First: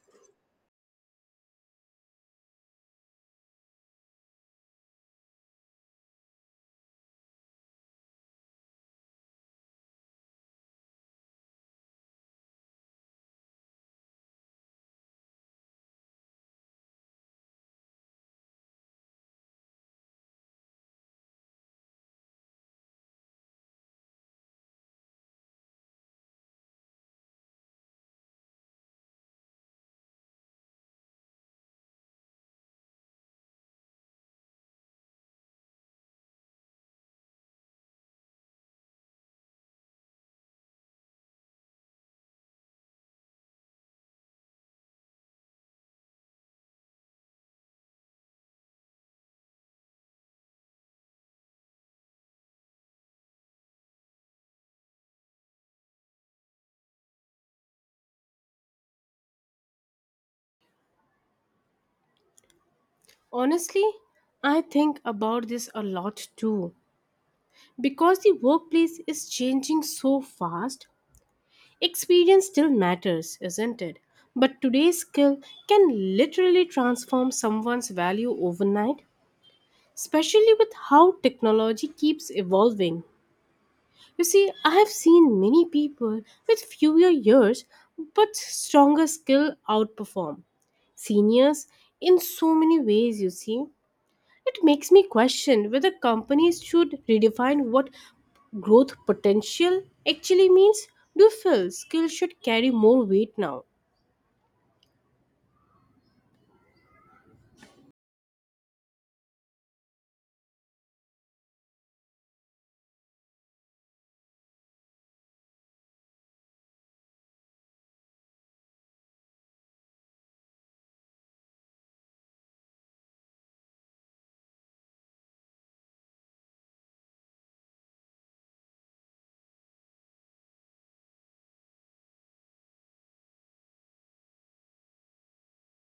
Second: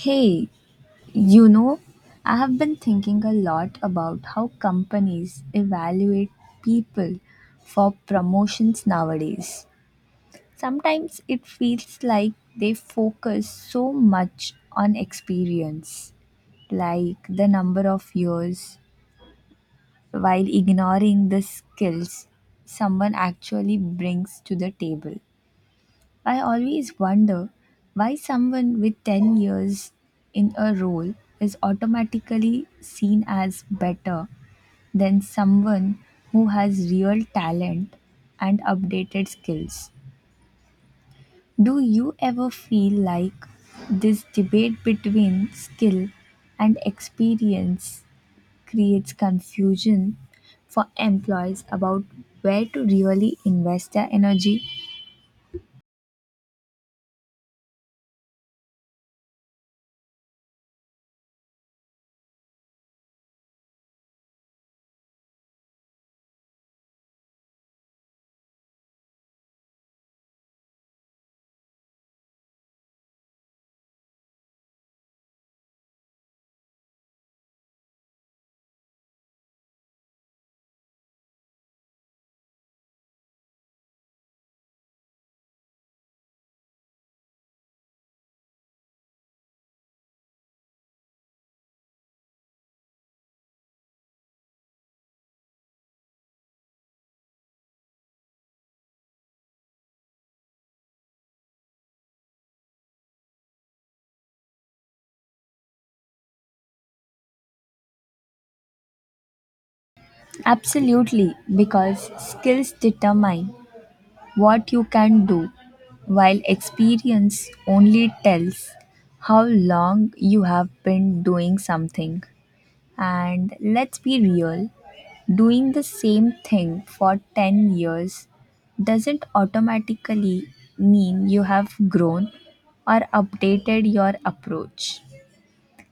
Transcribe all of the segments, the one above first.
Hey, you know, I have been thinking a lot about how companies evaluate people for promotions nowadays. Sometimes it feels like they focus so much on experience, like the number of years, while ignoring the skills someone actually brings to the table. I always wonder why someone with 10 years in a role is automatically seen as better than someone who has real talent and updated skills. Do you ever feel like this debate between skill and experience creates confusion for employees about where to really invest their energy? Honestly, I think about this a lot too. Because the workplace is changing so fast, experience still matters, isn't it? But today's skill can literally transform someone's value overnight, especially with how technology keeps evolving. You see, I have seen many people with fewer years but stronger skill outperform seniors in so many ways, you see. It makes me question whether companies should redefine what growth potential actually means. Do you feel skills should carry more weight now? Absolutely, because skills determine what you can do, while experience only tells how long you have been doing something. And let's be real, doing the same thing for 10 years doesn't automatically mean you have grown or updated your approach.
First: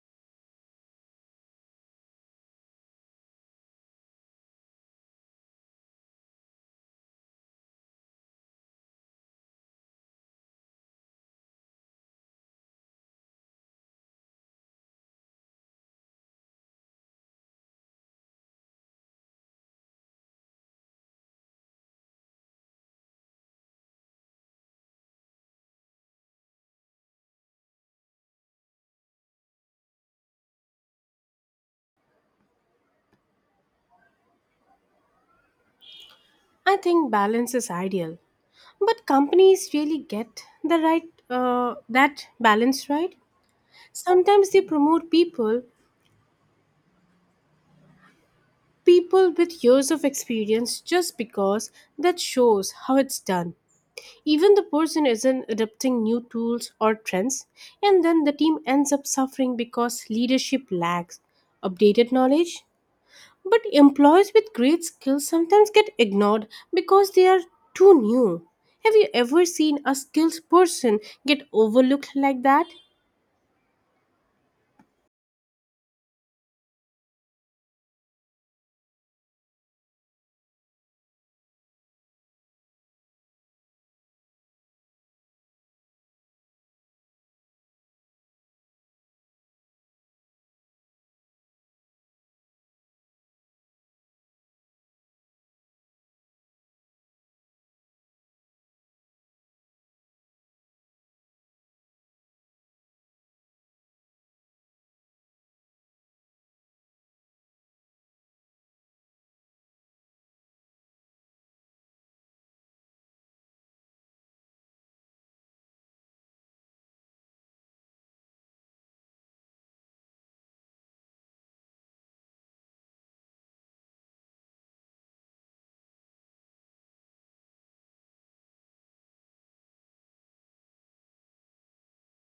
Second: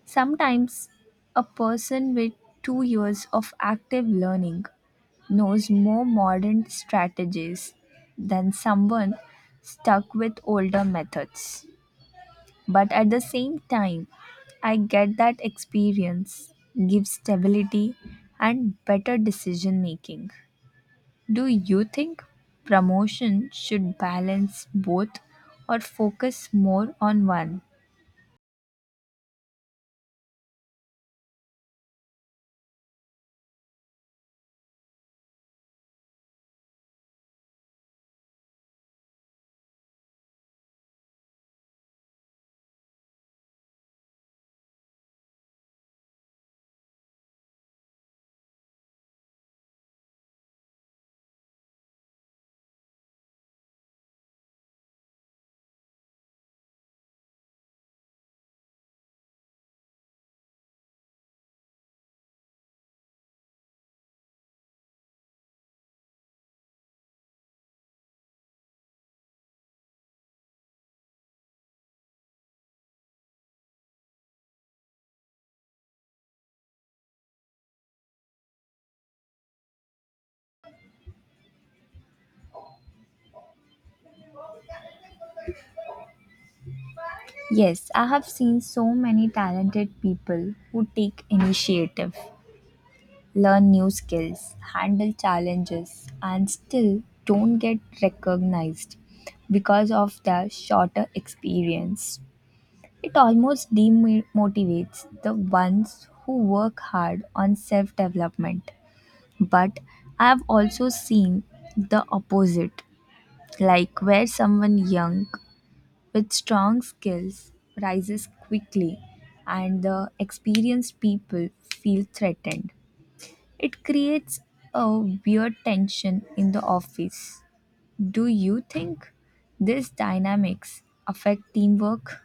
Sometimes a person with 2 years of active learning knows more modern strategies than someone stuck with older methods. But at the same time, I get that experience gives stability and better decision making. Do you think promotion should balance both or focus more on one? I think balance is ideal, but companies really get the right that balance right. Sometimes they promote people with years of experience just because that shows how it's done. Even the person isn't adopting new tools or trends, and then the team ends up suffering because leadership lacks updated knowledge. But employees with great skills sometimes get ignored because they are too new. Have you ever seen a skilled person get overlooked like that? Yes, I have seen so many talented people who take initiative learn new skills, handle challenges, and still don't get recognized because of their shorter experience. It almost demotivates the ones who work hard on self development. But I have also seen the opposite, like where someone young with strong skills rises quickly and the experienced people feel threatened it creates a weird tension in the office. Do you think these dynamics affect teamwork?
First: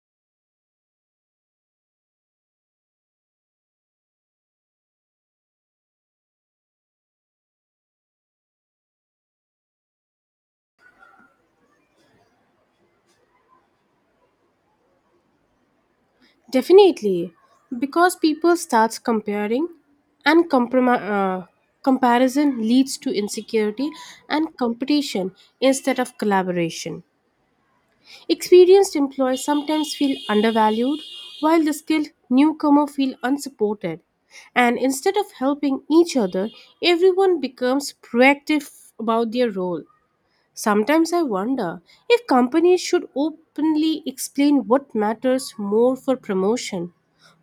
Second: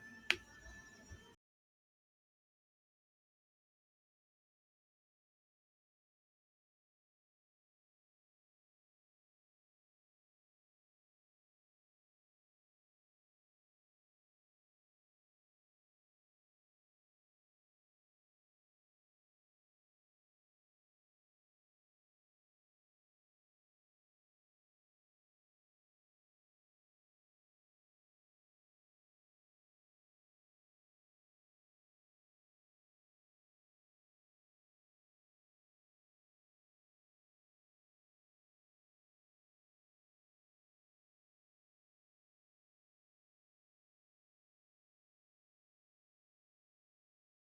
Definitely, because people start comparing, and comparison leads to insecurity and competition instead of collaboration. Experienced employees sometimes feel undervalued, while the skilled newcomer feel unsupported. And instead of helping each other, everyone becomes proactive about their role. Sometimes I wonder if companies should openly explain what matters more for promotion.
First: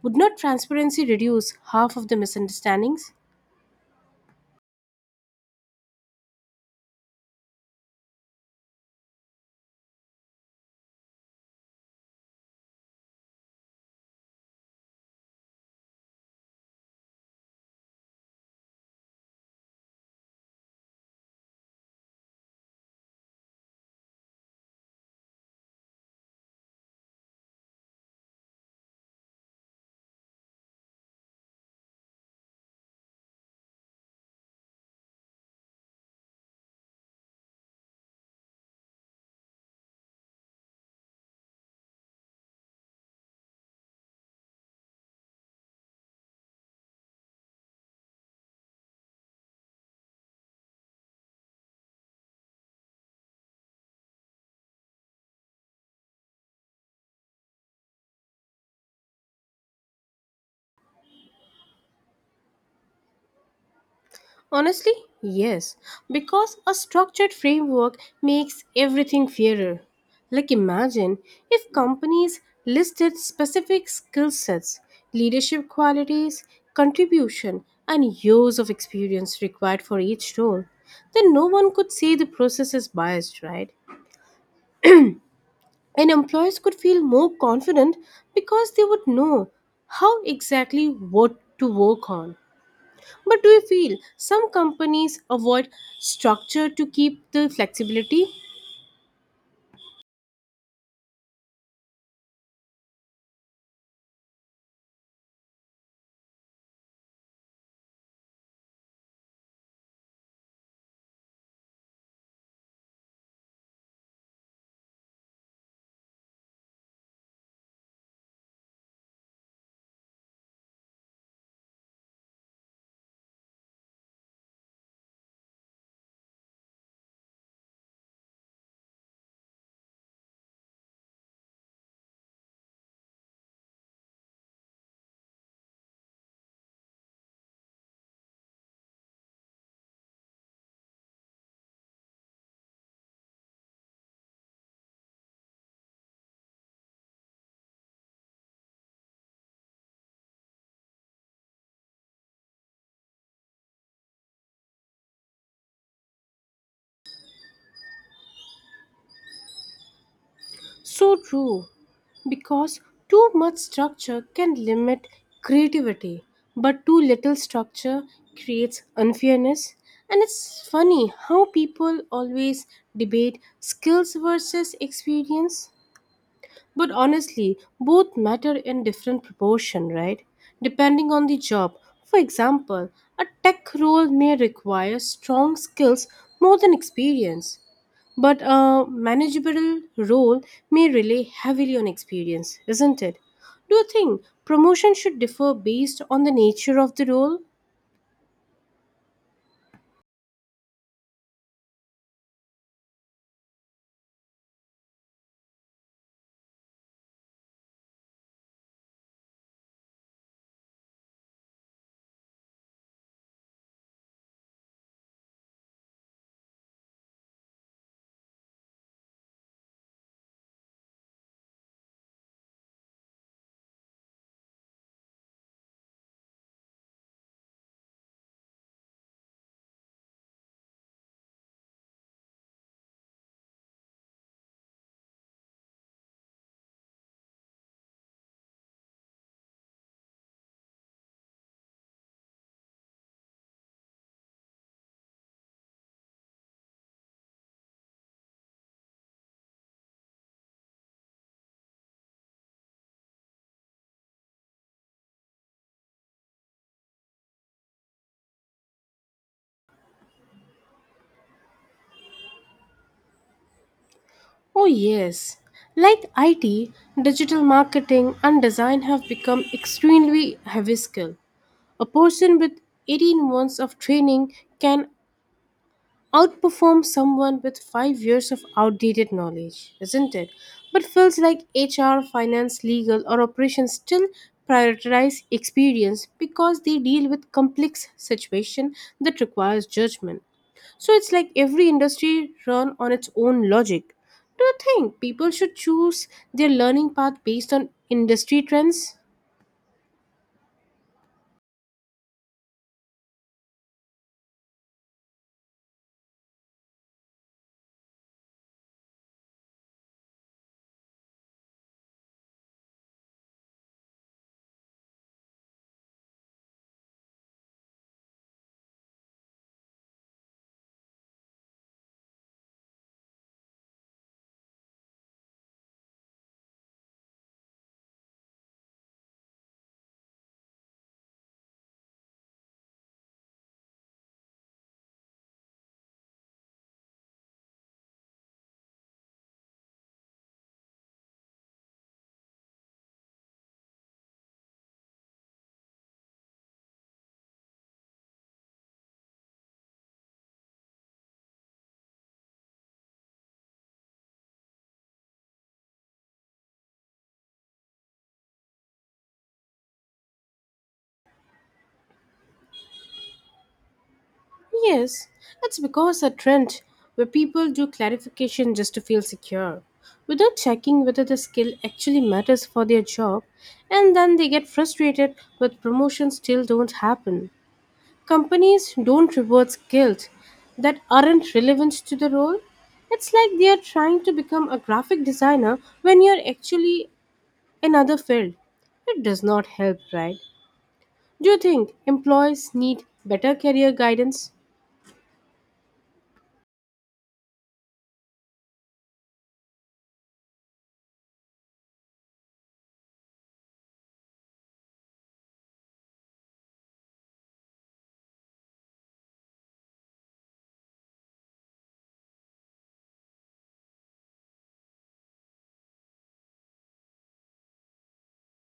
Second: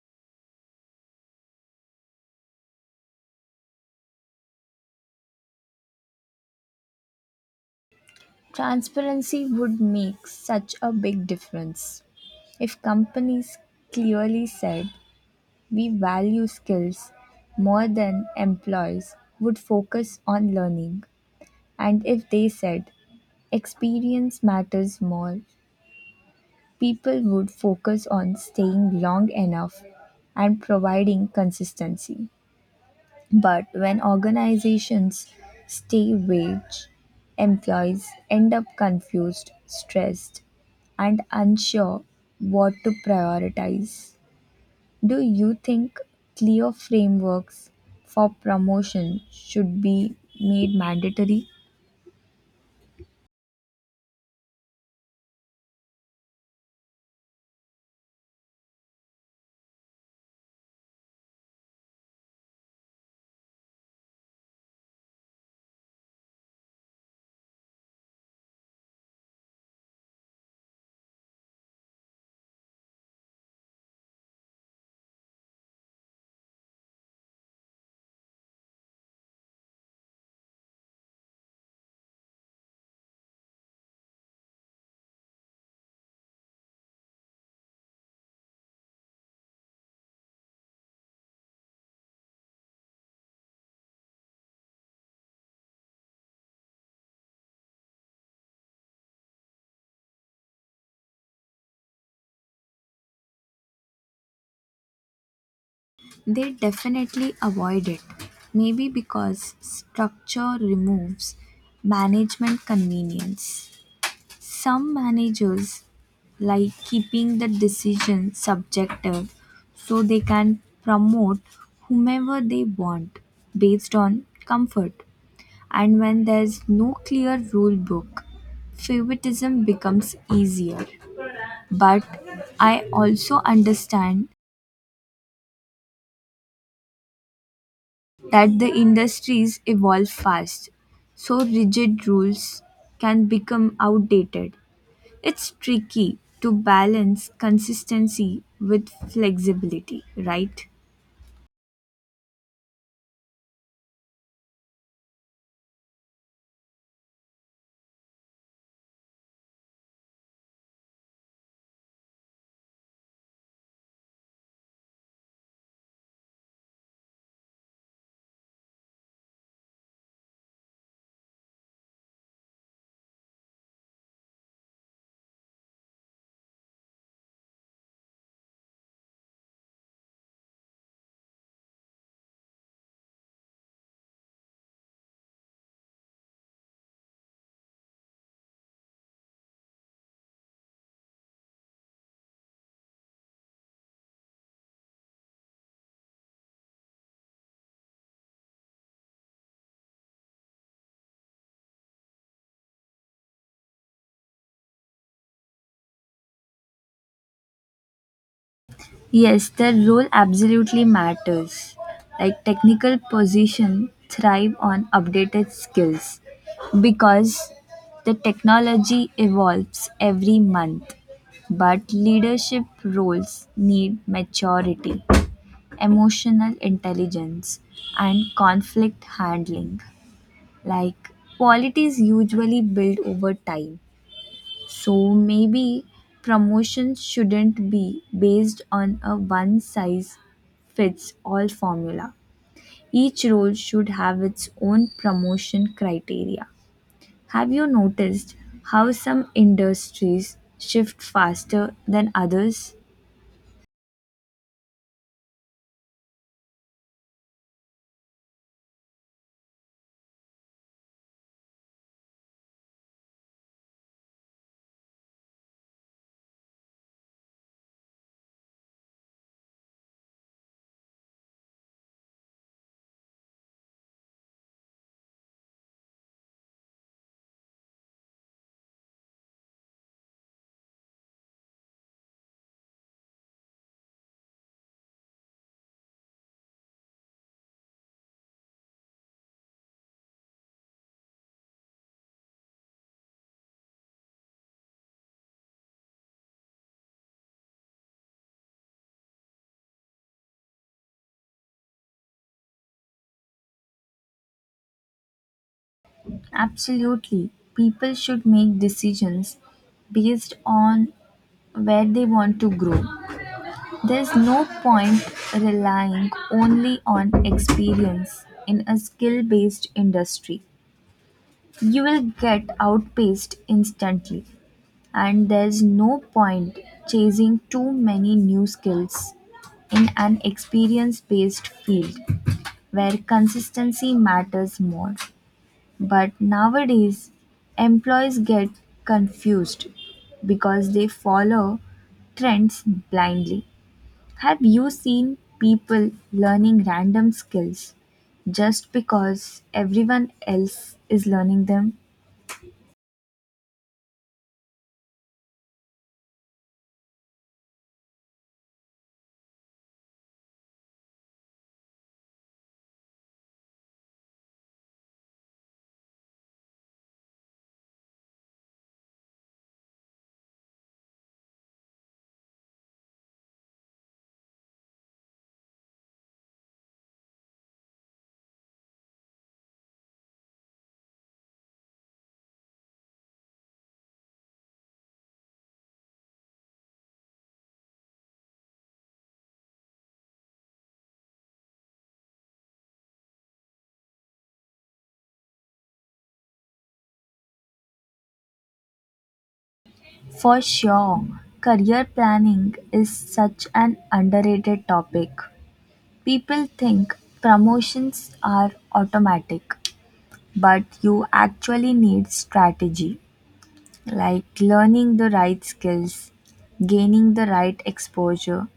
Would not transparency reduce half of the misunderstandings? Transparency would make such a big difference. If companies clearly said we value skills more than employees would focus on learning, and if they said experience matters more people would focus on staying long enough and providing consistency. But when organizations stay wage, employees end up confused, stressed, and unsure what to prioritize. Do you think clear frameworks for promotion should be made mandatory? Honestly, yes, because a structured framework makes everything fairer. Like, imagine if companies listed specific skill sets, leadership qualities, contribution, and years of experience required for each role. Then no one could say the process is biased, right? And employers could feel more confident because they would know how exactly what to work on. But do you feel some companies avoid structure to keep the flexibility? They definitely avoid it. Maybe because structure removes management convenience. Some managers like keeping the decision subjective so they can promote whomever they want based on comfort. And when there's no clear rule book, favoritism becomes easier. But I also understand that the industries evolve fast, so rigid rules can become outdated. It's tricky to balance consistency with flexibility, right? So true, because too much structure can limit creativity, but too little structure creates unfairness. And it's funny how people always debate skills versus experience. But honestly, both matter in different proportion, right? Depending on the job. For example, a tech role may require strong skills more than experience, but a manageable role may rely heavily on experience, isn't it? Do you think promotion should differ based on the nature of the role? Yes, their role absolutely matters. Like technical position thrive on updated skills because the technology evolves every month. But leadership roles need maturity emotional intelligence, and conflict handling, like qualities usually build over time. So maybe promotions shouldn't be based on a one size fits all formula. Each role should have its own promotion criteria. Have you noticed how some industries shift faster than others? Oh, yes. Like IT, digital marketing and design have become extremely heavy skill. A person with 18 months of training can outperform someone with 5 years of outdated knowledge, isn't it? But fields like HR, finance, legal, or operations still prioritize experience because they deal with complex situation that requires judgment. So it's like every industry run on its own logic. Do you think people should choose their learning path based on industry trends? Absolutely. People should make decisions based on where they want to grow. There's no point relying only on experience in a skill based industry. You will get outpaced instantly, and there's no point chasing too many new skills in an experience based field where consistency matters more. But nowadays, employees get confused because they follow trends blindly. Have you seen people learning random skills just because everyone else is learning them? Yes, that's because a trend where people do clarification just to feel secure without checking whether the skill actually matters for their job, and then they get frustrated with promotions still don't happen. Companies don't reward skills that aren't relevant to the role. It's like they are trying to become a graphic designer when you're actually another field. It does not help, right? Do you think employees need better career guidance? For sure, career planning is such an underrated topic. People think promotions are automatic, but you actually need strategy like learning the right skills, gaining the right exposure,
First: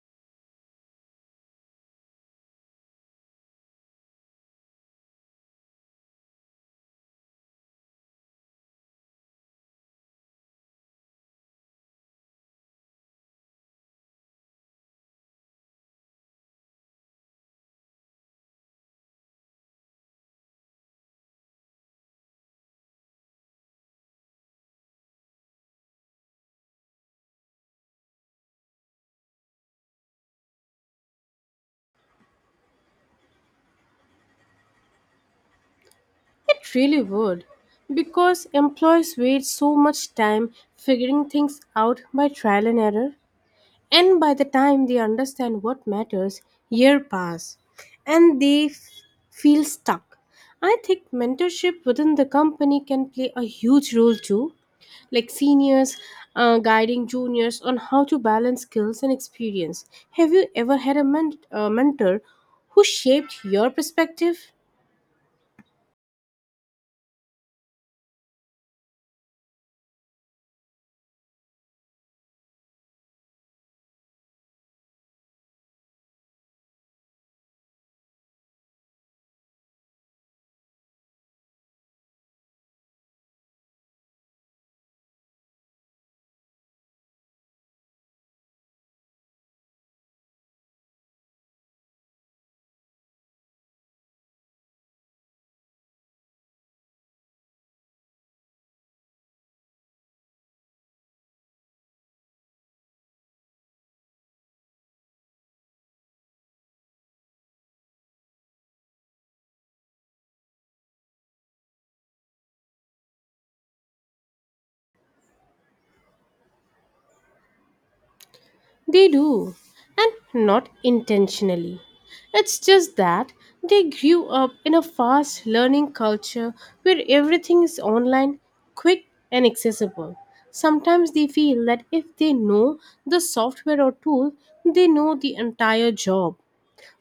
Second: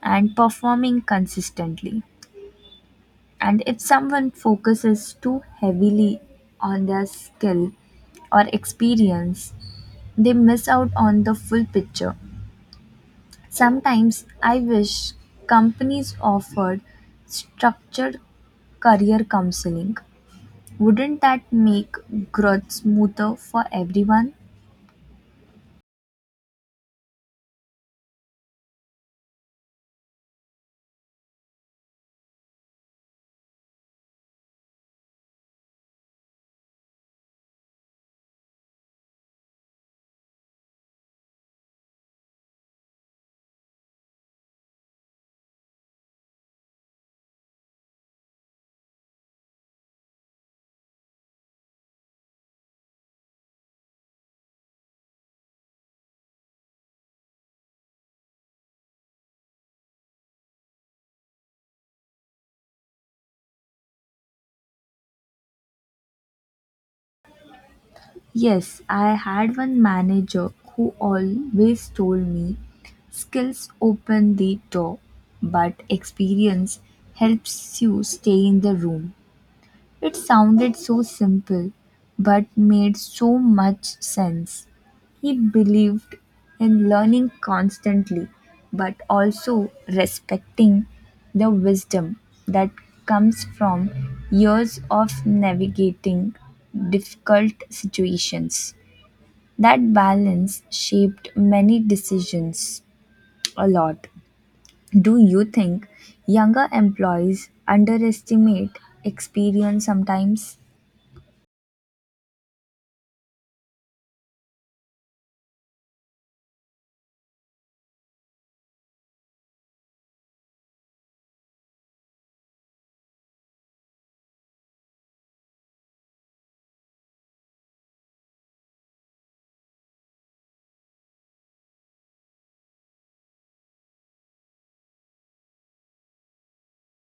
and performing consistently. And if someone focuses too heavily on their skill or experience, they miss out on the full picture. Sometimes I wish companies offered structured career counseling. Wouldn't that make growth smoother for everyone? It really would, because employees waste so much time figuring things out by trial and error, and by the time they understand what matters, year pass, and they feel stuck. I think mentorship within the company can play a huge role too, like seniors guiding juniors on how to balance skills and experience. Have you ever had a mentor who shaped your perspective? Yes, I had one manager who always told me skills open the door, but experience helps you stay in the room. It sounded so simple, but made so much sense. He believed in learning constantly, but also respecting the wisdom that comes from years of navigating difficult situations. That balance shaped many decisions a lot. Do you think younger employees underestimate experience sometimes? They do, and not intentionally. It's just that they grew up in a fast learning culture where everything is online, quick, and accessible. Sometimes they feel that if they know the software or tool, they know the entire job.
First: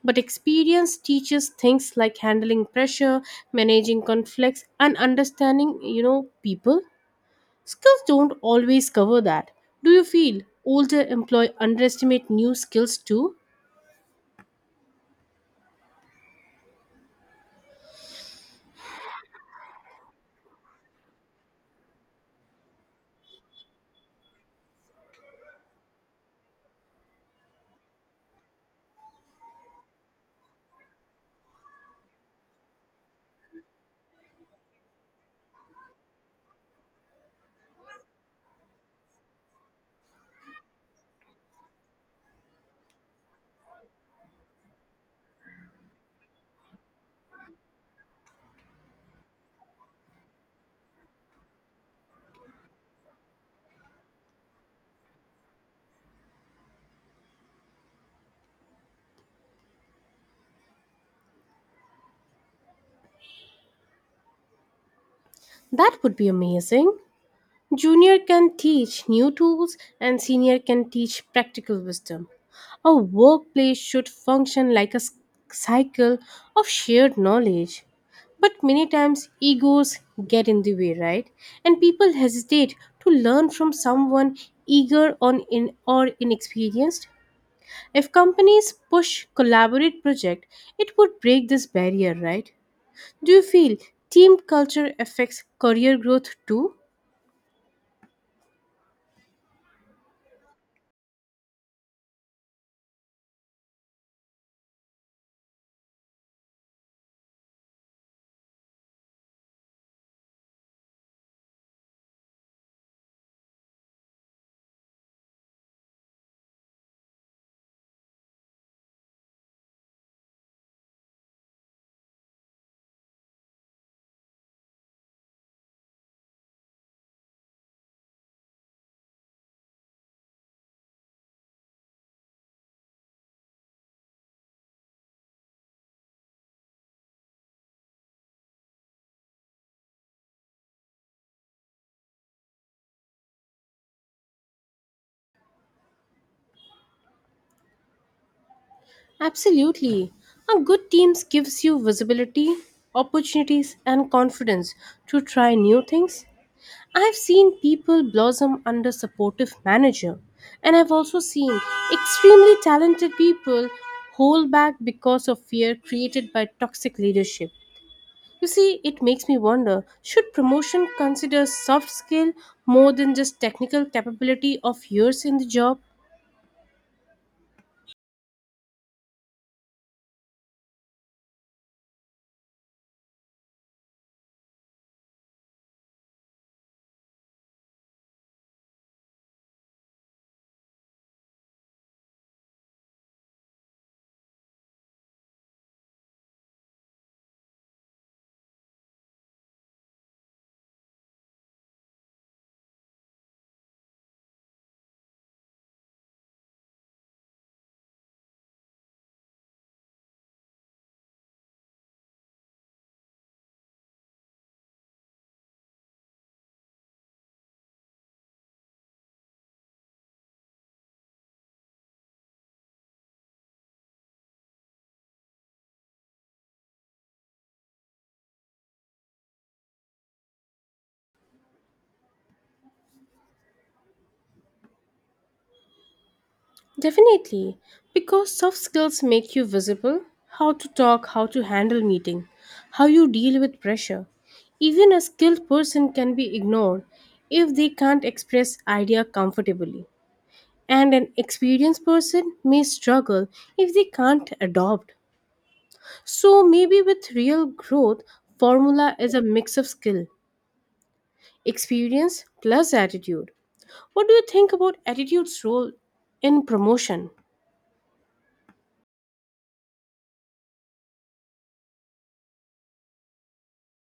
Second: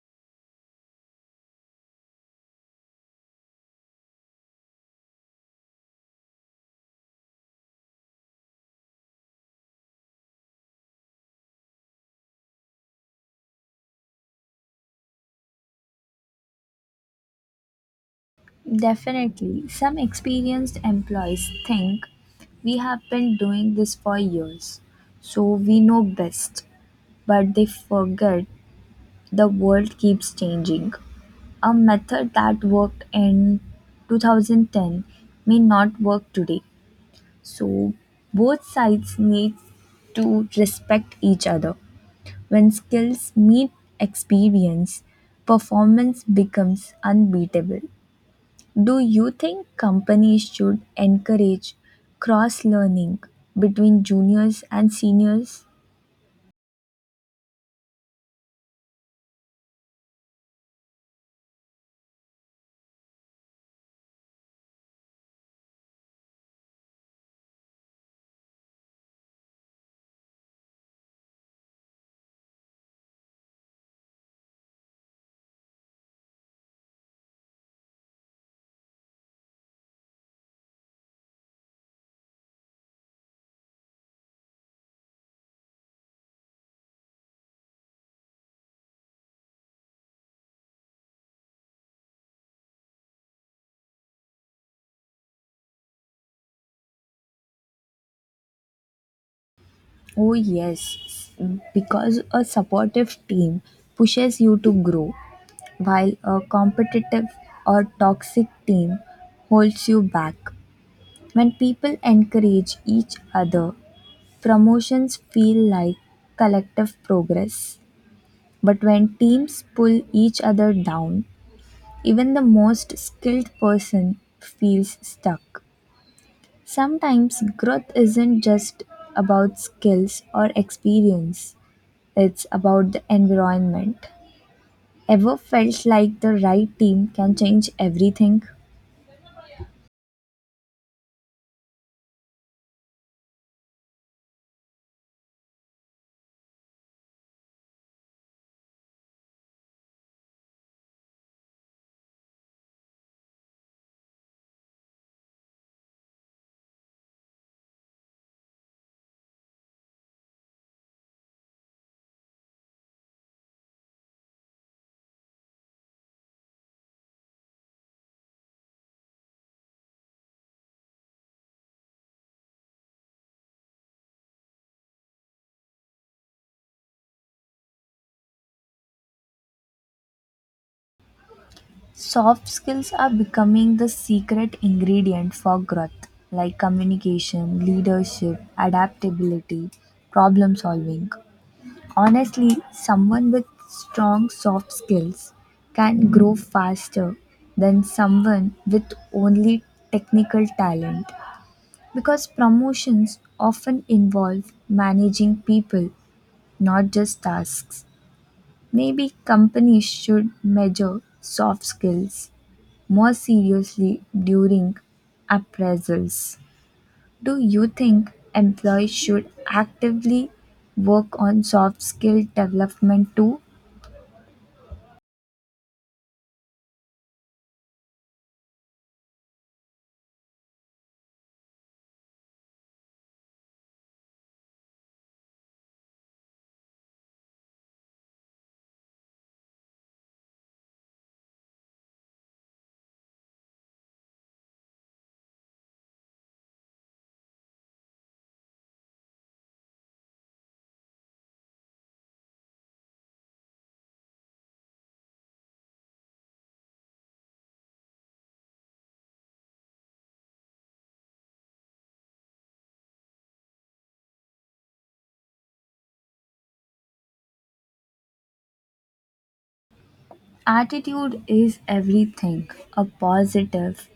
But experience teaches things like handling pressure, managing conflicts, and understanding people. Skills don't always cover that. Do you feel older employees underestimate new skills too? Definitely. Some experienced employees think we have been doing this for years, so we know best, but they forget the world keeps changing. A method that worked in 2010 may not work today. So both sides need to respect each other. When skills meet experience, performance becomes unbeatable. Do you think companies should encourage cross learning between juniors and seniors? That would be amazing. Junior can teach new tools and senior can teach practical wisdom. A workplace should function like a cycle of shared knowledge. But many times egos get in the way, right? And people hesitate to learn from someone eager on in or inexperienced. If companies push collaborate project, it would break this barrier, right? Do you feel team culture affects career growth too? Oh, yes, because a supportive team pushes you to grow, while a competitive or toxic team holds you back. When people encourage each other, promotions feel like collective progress. But when teams pull each other down, even the most skilled person feels stuck. Sometimes growth isn't just about skills or experience, it's about the environment. Ever felt like the right team can change everything? Absolutely. A good team gives you visibility, opportunities, and confidence to try new things. I've seen people blossom under supportive manager, and I've also seen extremely talented people hold back because of fear created by toxic leadership. You see, it makes me wonder should promotion consider soft skill more than just technical capability of years in the job? Soft skills are becoming the secret ingredient for growth, like communication, leadership, adaptability, problem solving. Honestly, someone with strong soft skills can grow faster than someone with only technical talent because promotions often involve managing people, not just tasks. Maybe companies should measure soft skills more seriously, during appraisals, do you think employees should actively work on soft skill development too? Definitely, because soft skills make you visible: how to talk, how to handle meeting, how you deal with pressure. Even a skilled person can be ignored if they can't express idea comfortably. And an experienced person may struggle if they can't adopt. So maybe with real growth, formula is a mix of skill, experience plus attitude. What do you think about attitude's role in promotion? Attitude is everything. A positive,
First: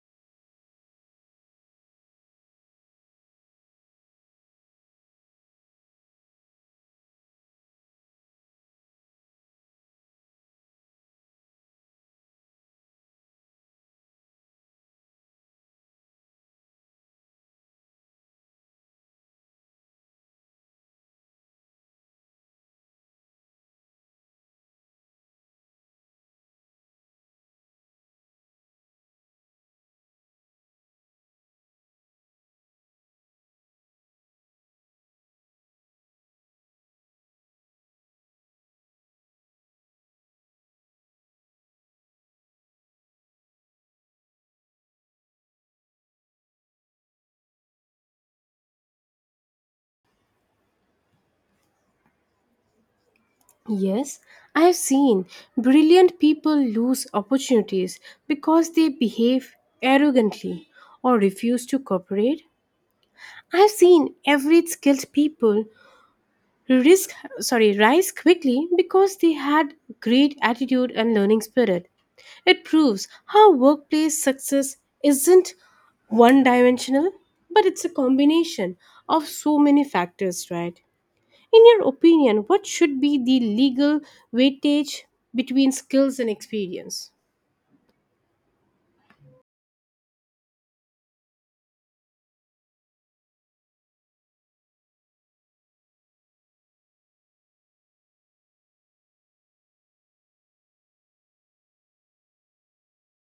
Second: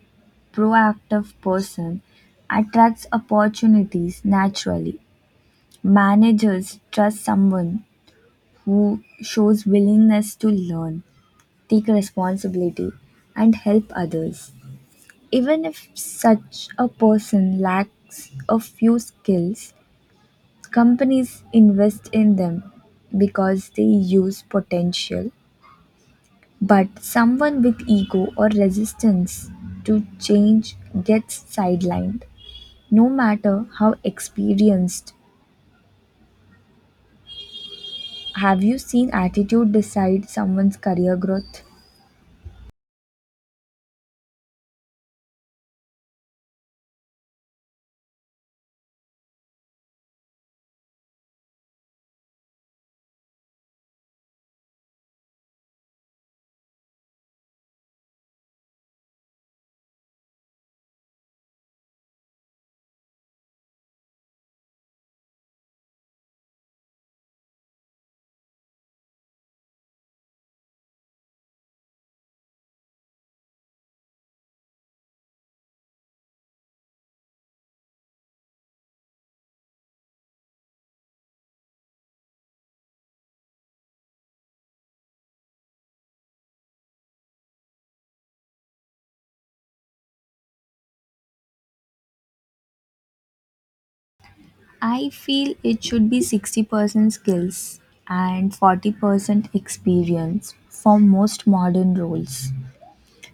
proactive person attracts opportunities naturally. Managers trust someone who shows willingness to learn, take responsibility, and help others. Even if such a person lacks a few skills, companies invest in them because they use potential. But someone with ego or resistance to change gets sidelined. No matter how experienced, have you seen attitude decide someone's career growth? Yes, I have seen brilliant people lose opportunities because they behave arrogantly or refuse to cooperate. I have seen average skilled people risk sorry rise quickly because they had great attitude and learning spirit. It proves how workplace success isn't one dimensional, but it's a combination of so many factors, right? In your opinion, what should be the legal weightage between skills and experience? I feel it should be 60% skills and 40% experience for most modern roles.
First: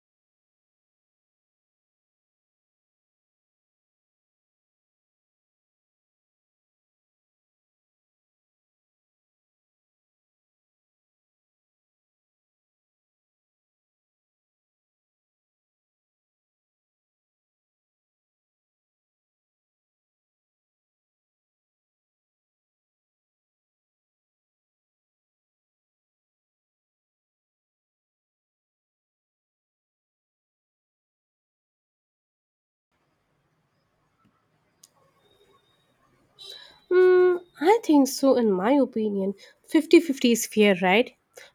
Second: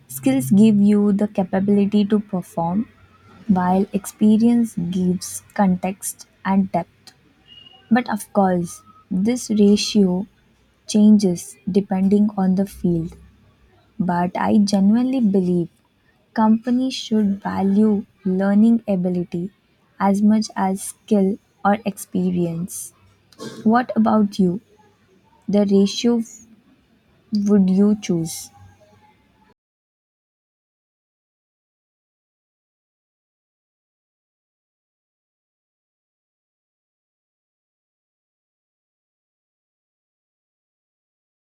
Skills give you the capability to perform, while experience gives context and depth. But of course, this ratio changes depending on the field. But I genuinely believe companies should value learning ability as much as skill or experience. What about you? The ratio would you choose? Hmm, I think so, in my opinion. Fifty-fifty is fair, right?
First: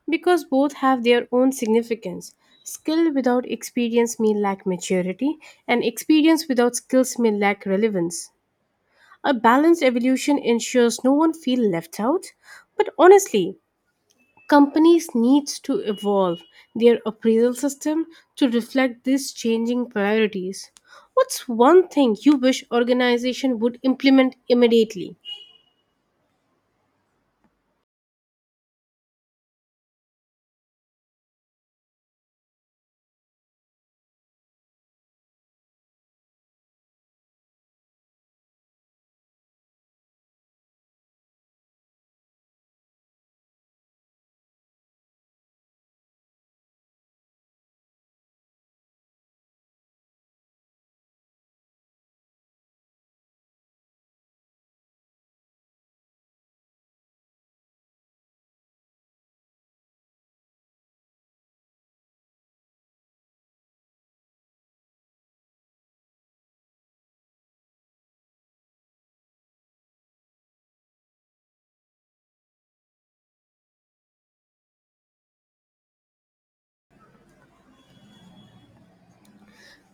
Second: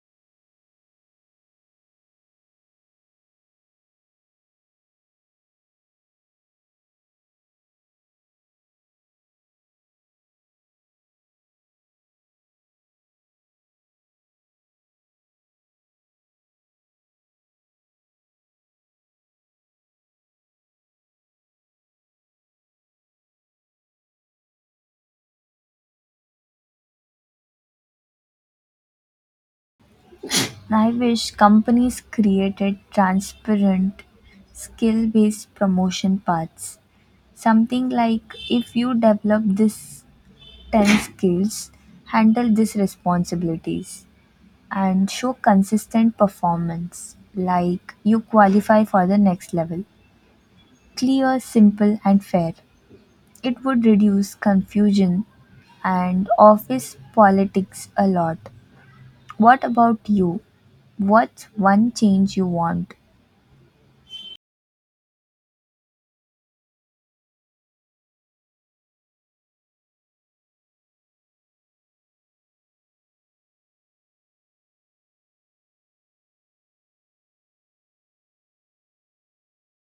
Because both have their own significance. Skill without experience may lack maturity, and experience without skills may lack relevance. A balanced evolution ensures no one feels left out. But honestly, companies need to evolve their appraisal system to reflect these changing priorities. What's one thing you wish organization would implement immediately? I wish companies created transparent, skill based promotion paths. Something like if you develop this 10 skills, handle these responsibilities and show consistent performance, like you qualify for the next level. Clear, simple, and fair. It would reduce confusion and office politics a lot. What about you? What's one change you want?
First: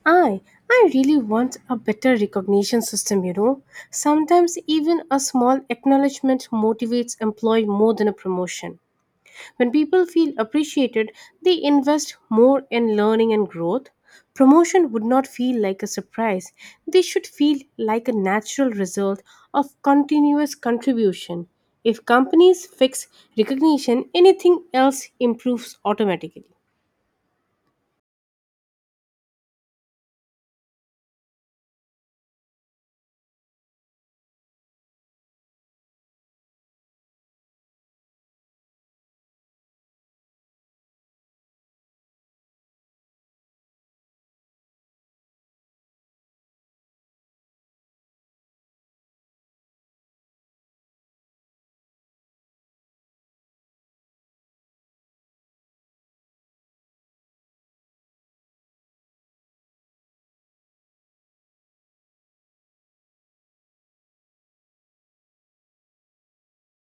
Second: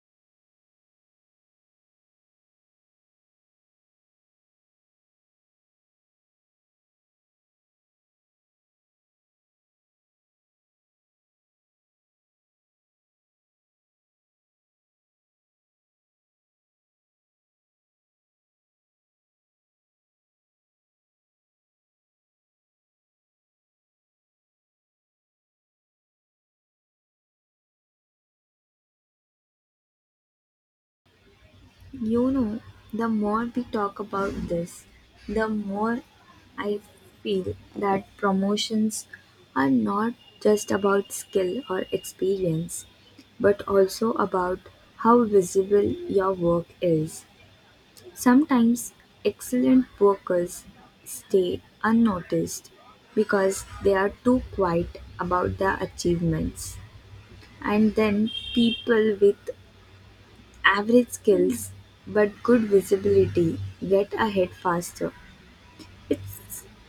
I I really want a better recognition system. Sometimes even a small acknowledgement motivates employee more than a promotion. When people feel appreciated, they invest more in learning and growth. Promotion would not feel like a surprise. They should feel like a natural result of continuous contribution. If companies fix recognition, anything else improves automatically. You know, the more we talk about this, the more I feel that promotions are not just about skill or experience, but also about how visible your work is. Sometimes excellent workers stay unnoticed because they are too quiet about their achievements, and then people with average skills but good visibility get ahead faster. It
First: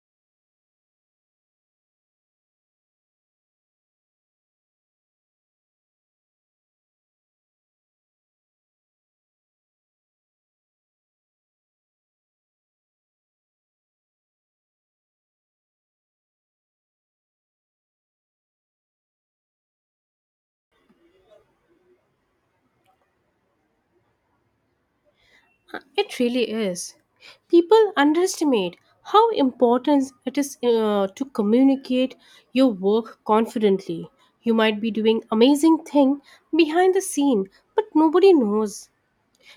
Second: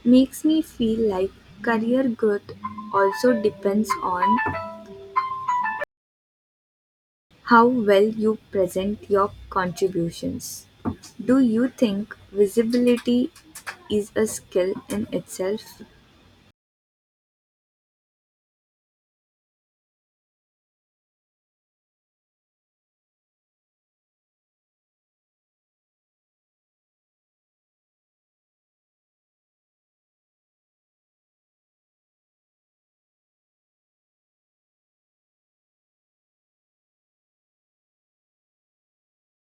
makes me feel like career growth also depends on how well you present your contributions. Do you think visibility is a skill in itself? It really is. People underestimate how important it is to communicate your work confidently. You might be doing amazing thing behind the scene, but nobody knows.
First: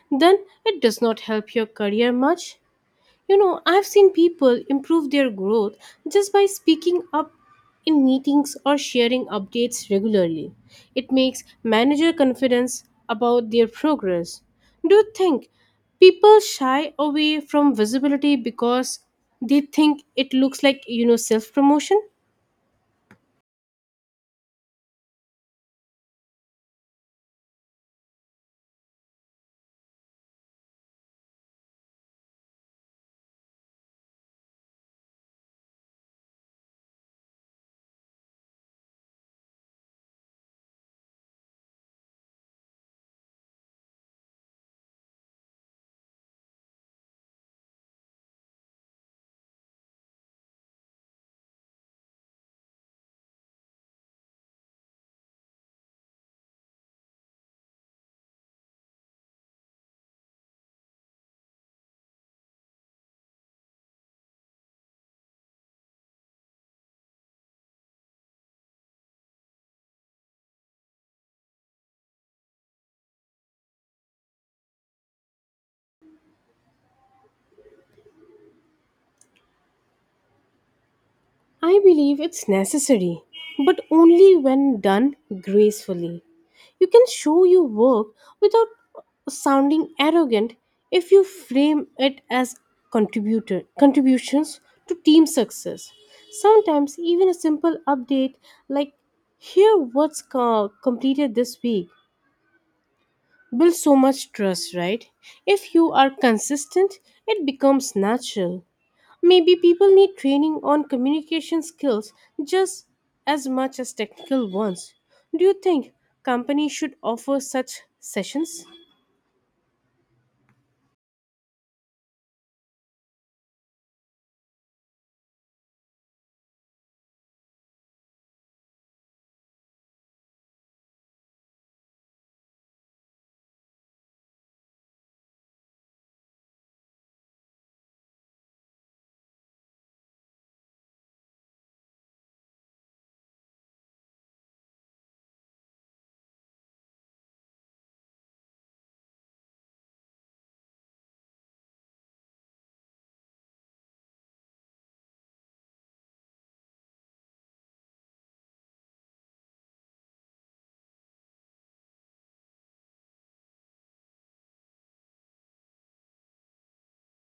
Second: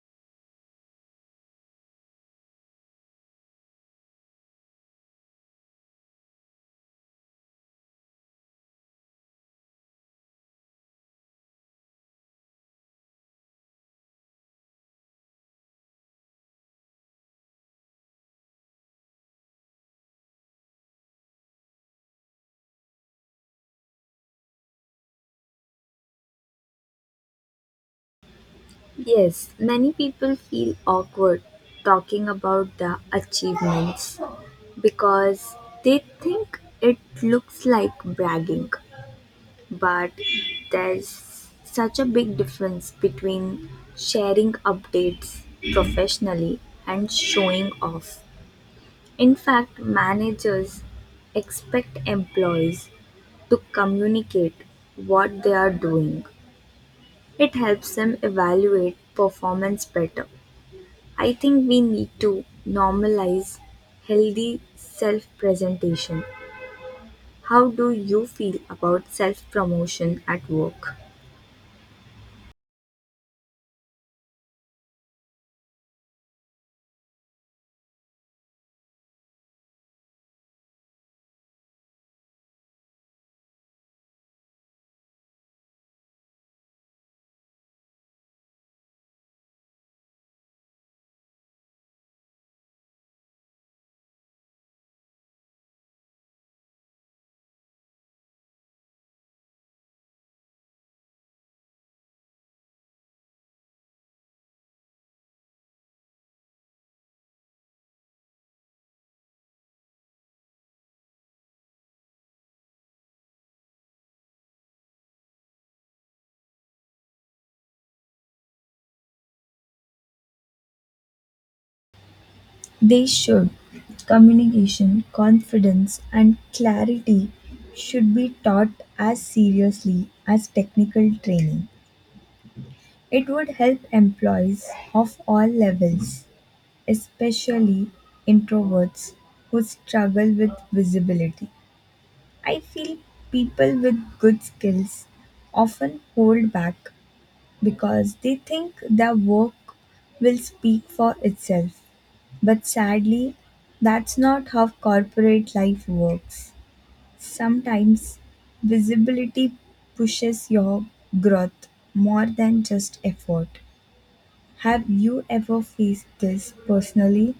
Then it does not help your career much. You know, I've seen people improve their growth just by speaking up in meetings or sharing updates regularly. It makes manager confidence about their progress. Do you think people shy away from visibility because they think it looks like, self promotion? Yes, many people feel awkward talking about the achievements because they think it looks like bragging. But there's such a big difference between sharing updates professionally and showing off. In fact, managers expect employees to communicate what they are doing. It helps them evaluate performance better. I think we need to normalize healthy self presentation. How do you feel about self promotion at work? I believe it's necessary, but only when done gracefully. You can show your work without sounding arrogant if you frame it as contributor contributions to team success. Sometimes even a simple update like here what's completed this week builds so much trust, right? If you are consistent, it becomes natural. Maybe people need training on communication skills just as much as technical ones. Do you think companies should offer such sessions? They should. Communication, confidence, and clarity should be taught as seriously as technical training. It would help employees of all levels, especially introverts who struggle with visibility. I feel people with good skills often hold back because they think their work will speak for itself. But sadly, that's not how corporate life works. Sometimes visibility pushes your growth more than just effort. Have you ever faced this personally?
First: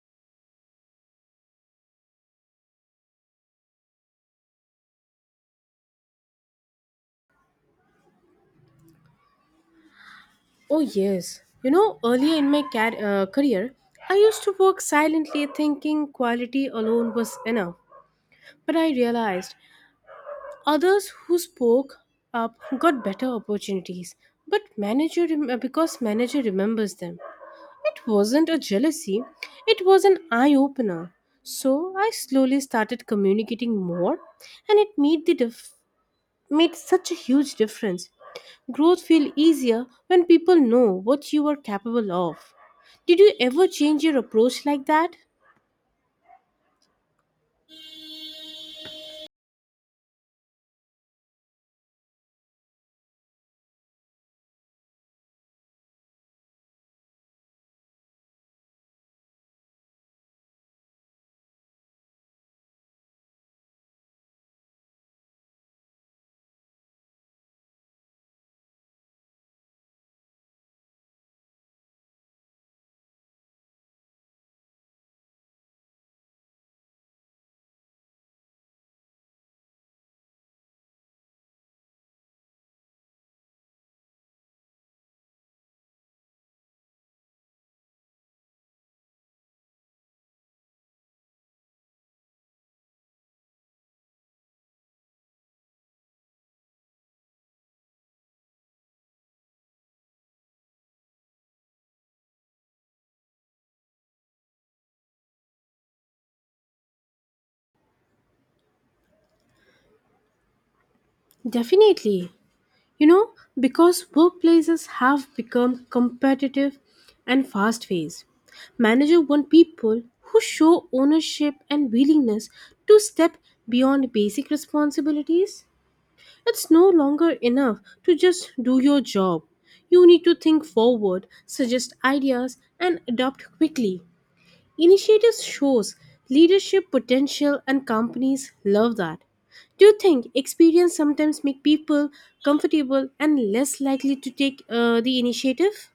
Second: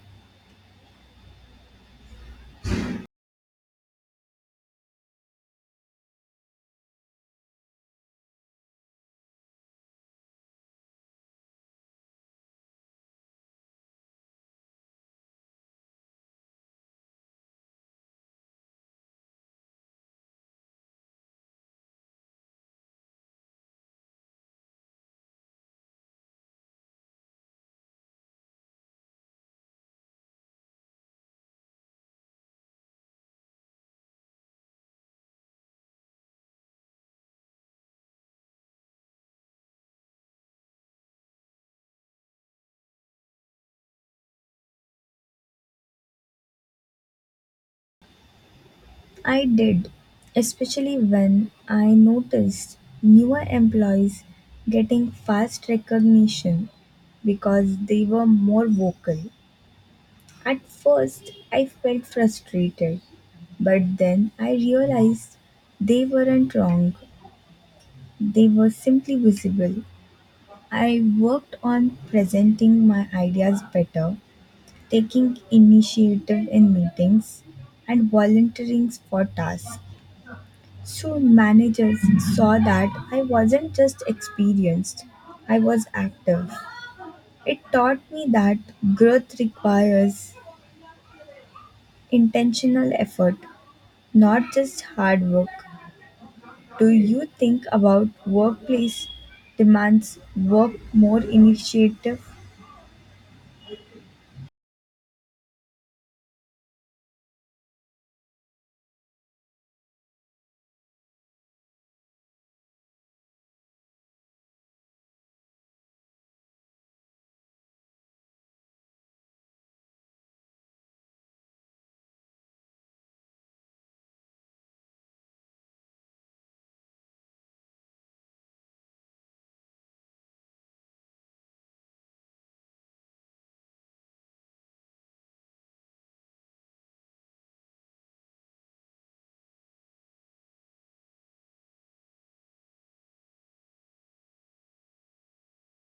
Oh, yes. You know, earlier in my career, I used to work silently thinking quality alone was enough. But I realized others who spoke up got better opportunities. But because manager remembers them. It wasn't a jealousy, it was an eye opener. So I slowly started communicating more and it made such a huge difference. Growth feel easier when people know what you are capable of. Did you ever change your approach like that? I did, especially when I noticed newer employees getting fast recognition because they were more vocal. At first, I felt frustrated, but then I realized they weren't wrong. They were simply visible. I worked on presenting my ideas better, taking initiative in meetings, and volunteering for tasks. So managers saw that I wasn't just experienced, I was active. It taught me that growth requires intentional effort not just hard work. Do you think about workplace demands work more initiative? Definitely. You know, because workplaces have become competitive and fast paced, managers want people who show ownership and willingness to step beyond basic responsibilities. It's no longer enough to just do your job. You need to think forward, suggest ideas, and adapt quickly. Initiative shows leadership potential and companies love that. Do you think experience sometimes make people comfortable and less likely to take the initiative?